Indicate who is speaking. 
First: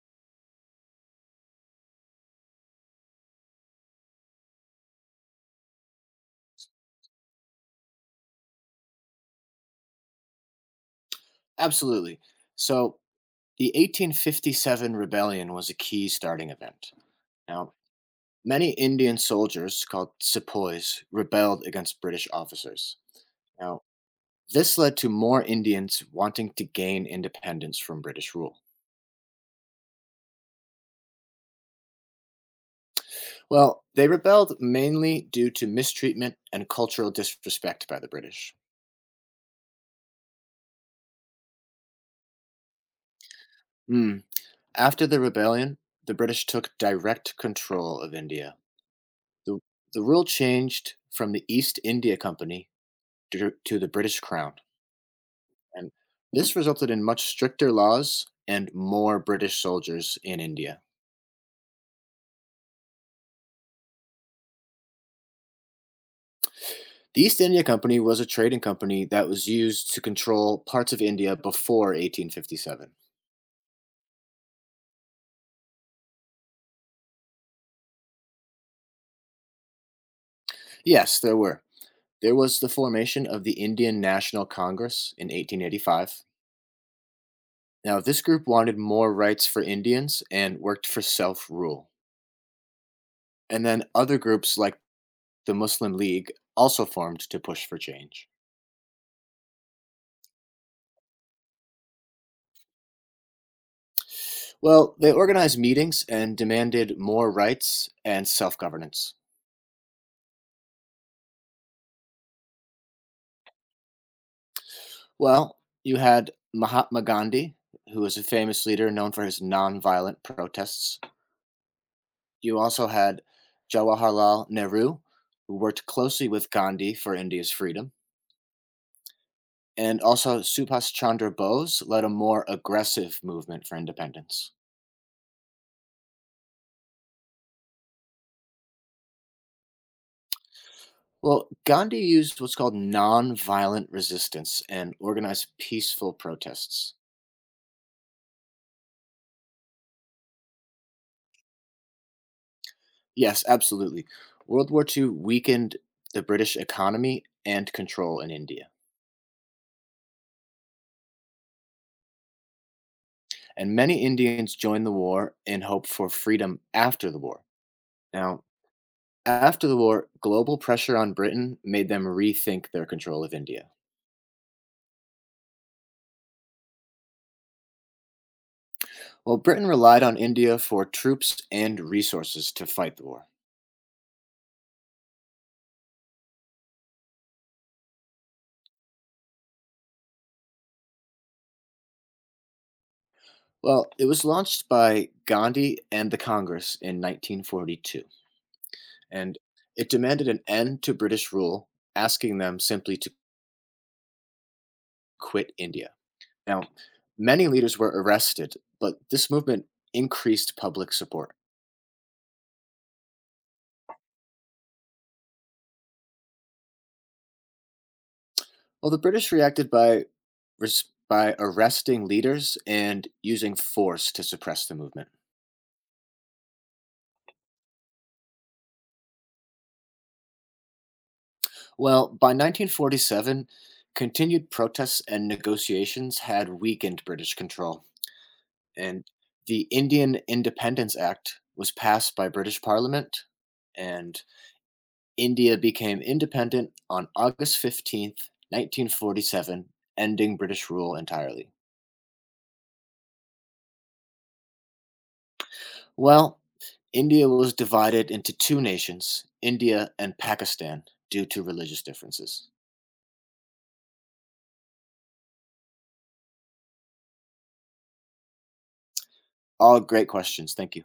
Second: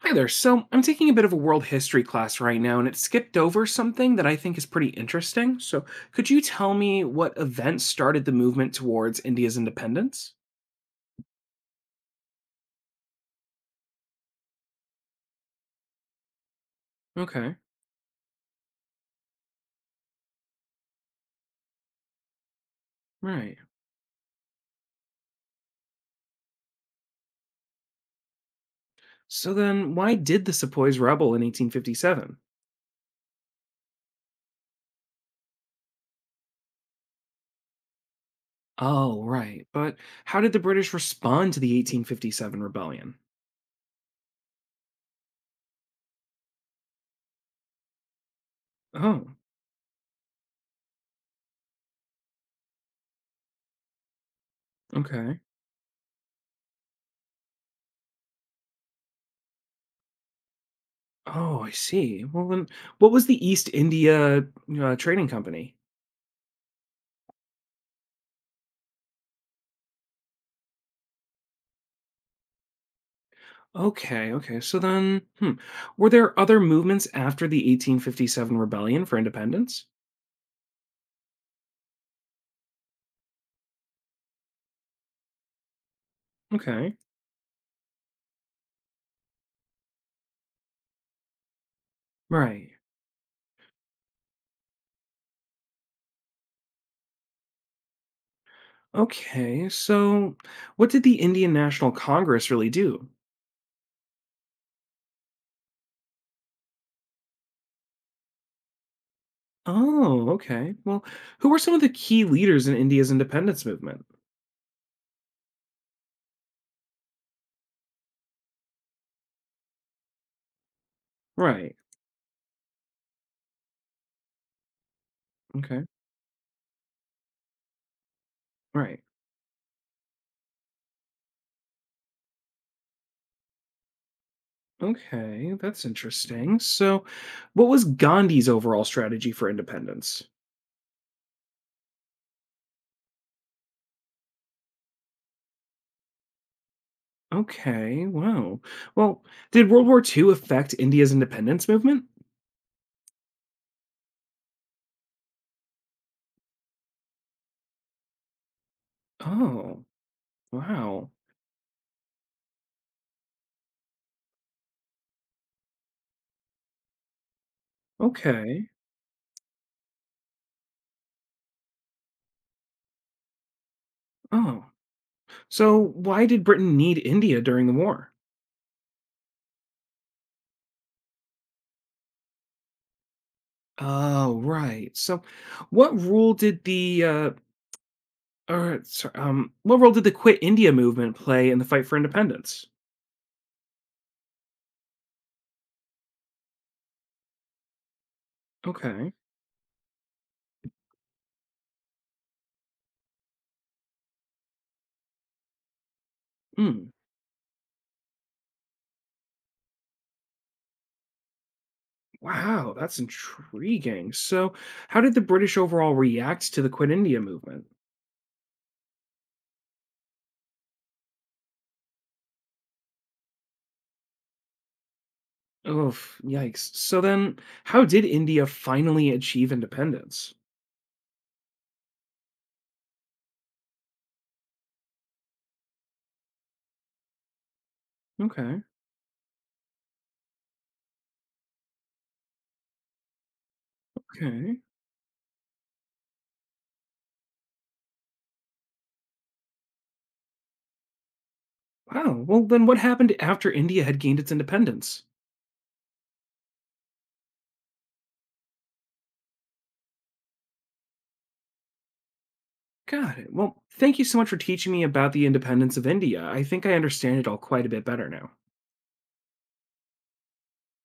Speaker 1: Hi there. So I'm taking a bit of a world history class right now, and it skipped over something that I think is pretty interesting. So could you tell me what event started the movement towards India's independence?
Speaker 2: Absolutely. So, the 1857 rebellion was a key starting event.
Speaker 1: Okay,
Speaker 2: Now, many Indian soldiers called sepoys rebelled against British officers.
Speaker 1: right.
Speaker 2: Now, this led to more Indians wanting to gain independence from British rule.
Speaker 1: So then why did the Sepoys rebel in 1857?
Speaker 2: Well, they rebelled mainly due to mistreatment and cultural disrespect by the British.
Speaker 1: Oh, right. But how did the British respond to the 1857 rebellion?
Speaker 2: Hmm. After the rebellion, the British took direct control of India.
Speaker 1: Oh,
Speaker 2: The, the rule changed from the East India Company to the British Crown,
Speaker 1: okay.
Speaker 2: and this resulted in much stricter laws and more British soldiers in India.
Speaker 1: Oh, I see. Well, then what was the East India Trading Company?
Speaker 2: The East India Company was a trading company that was used to control parts of India before 1857.
Speaker 1: Okay, okay. So then, Were there other movements after the 1857 rebellion for independence?
Speaker 2: Yes, there were. There was the formation of the Indian National Congress in 1885.
Speaker 1: Okay.
Speaker 2: Now, this group wanted more rights for Indians and worked for self rule.
Speaker 1: Right.
Speaker 2: And then other groups like the Muslim League also formed to push for change.
Speaker 1: Okay. So, what did the Indian National Congress really do?
Speaker 2: Well, they organized meetings and demanded more rights and self governance.
Speaker 1: Oh, okay. Well, who were some of the key leaders in India's independence movement?
Speaker 2: Well, you had Mahatma Gandhi, who was a famous leader known for his nonviolent protests.
Speaker 1: Right.
Speaker 2: You also had Jawaharlal Nehru, who
Speaker 1: Okay.
Speaker 2: worked closely with Gandhi for India's freedom.
Speaker 1: Right.
Speaker 2: And also Subhas Chandra Bose led a more aggressive movement for independence.
Speaker 1: Okay. That's interesting. So, what was Gandhi's overall strategy for independence?
Speaker 2: Well, Gandhi used what's called nonviolent resistance and organized peaceful protests.
Speaker 1: Okay. Wow. Well, did World War II affect India's independence movement?
Speaker 2: Yes, absolutely. World War II weakened the British economy and control in India,
Speaker 1: Oh, wow.
Speaker 2: and many Indians joined the war in hope for freedom after the war. Now,
Speaker 1: Okay.
Speaker 2: after the war, global pressure on Britain made them rethink their control of India.
Speaker 1: Oh. So why did Britain need India during the war?
Speaker 2: Well, Britain relied on India for troops and resources to fight the war.
Speaker 1: Oh, right. So what role did the what role did the Quit India movement play in the fight for independence?
Speaker 2: Well, it was launched by Gandhi and the Congress in 1942,
Speaker 1: Okay.
Speaker 2: and it demanded an end to British rule, asking them simply to quit India. Now,
Speaker 1: Mm.
Speaker 2: many leaders were arrested, but this movement increased public support.
Speaker 1: Wow, that's intriguing. So how did the British overall react to the Quit India movement?
Speaker 2: Well, the British reacted by by arresting leaders and using force to suppress the movement.
Speaker 1: Oh, yikes. So then how did India finally achieve independence?
Speaker 2: Well, by 1947, continued protests and negotiations had weakened British control,
Speaker 1: Okay.
Speaker 2: and the Indian Independence Act was passed by British Parliament, and
Speaker 1: Okay.
Speaker 2: India became independent on August 15th, 1947, ending British rule entirely.
Speaker 1: Wow. Well, then what happened after India had gained its independence?
Speaker 2: Well, India was divided into 2 nations, India and Pakistan, due to religious differences.
Speaker 1: Got it. Well, thank you so much for teaching me about the independence of India. I think I understand it all quite a bit better now.
Speaker 2: All great questions. Thank you.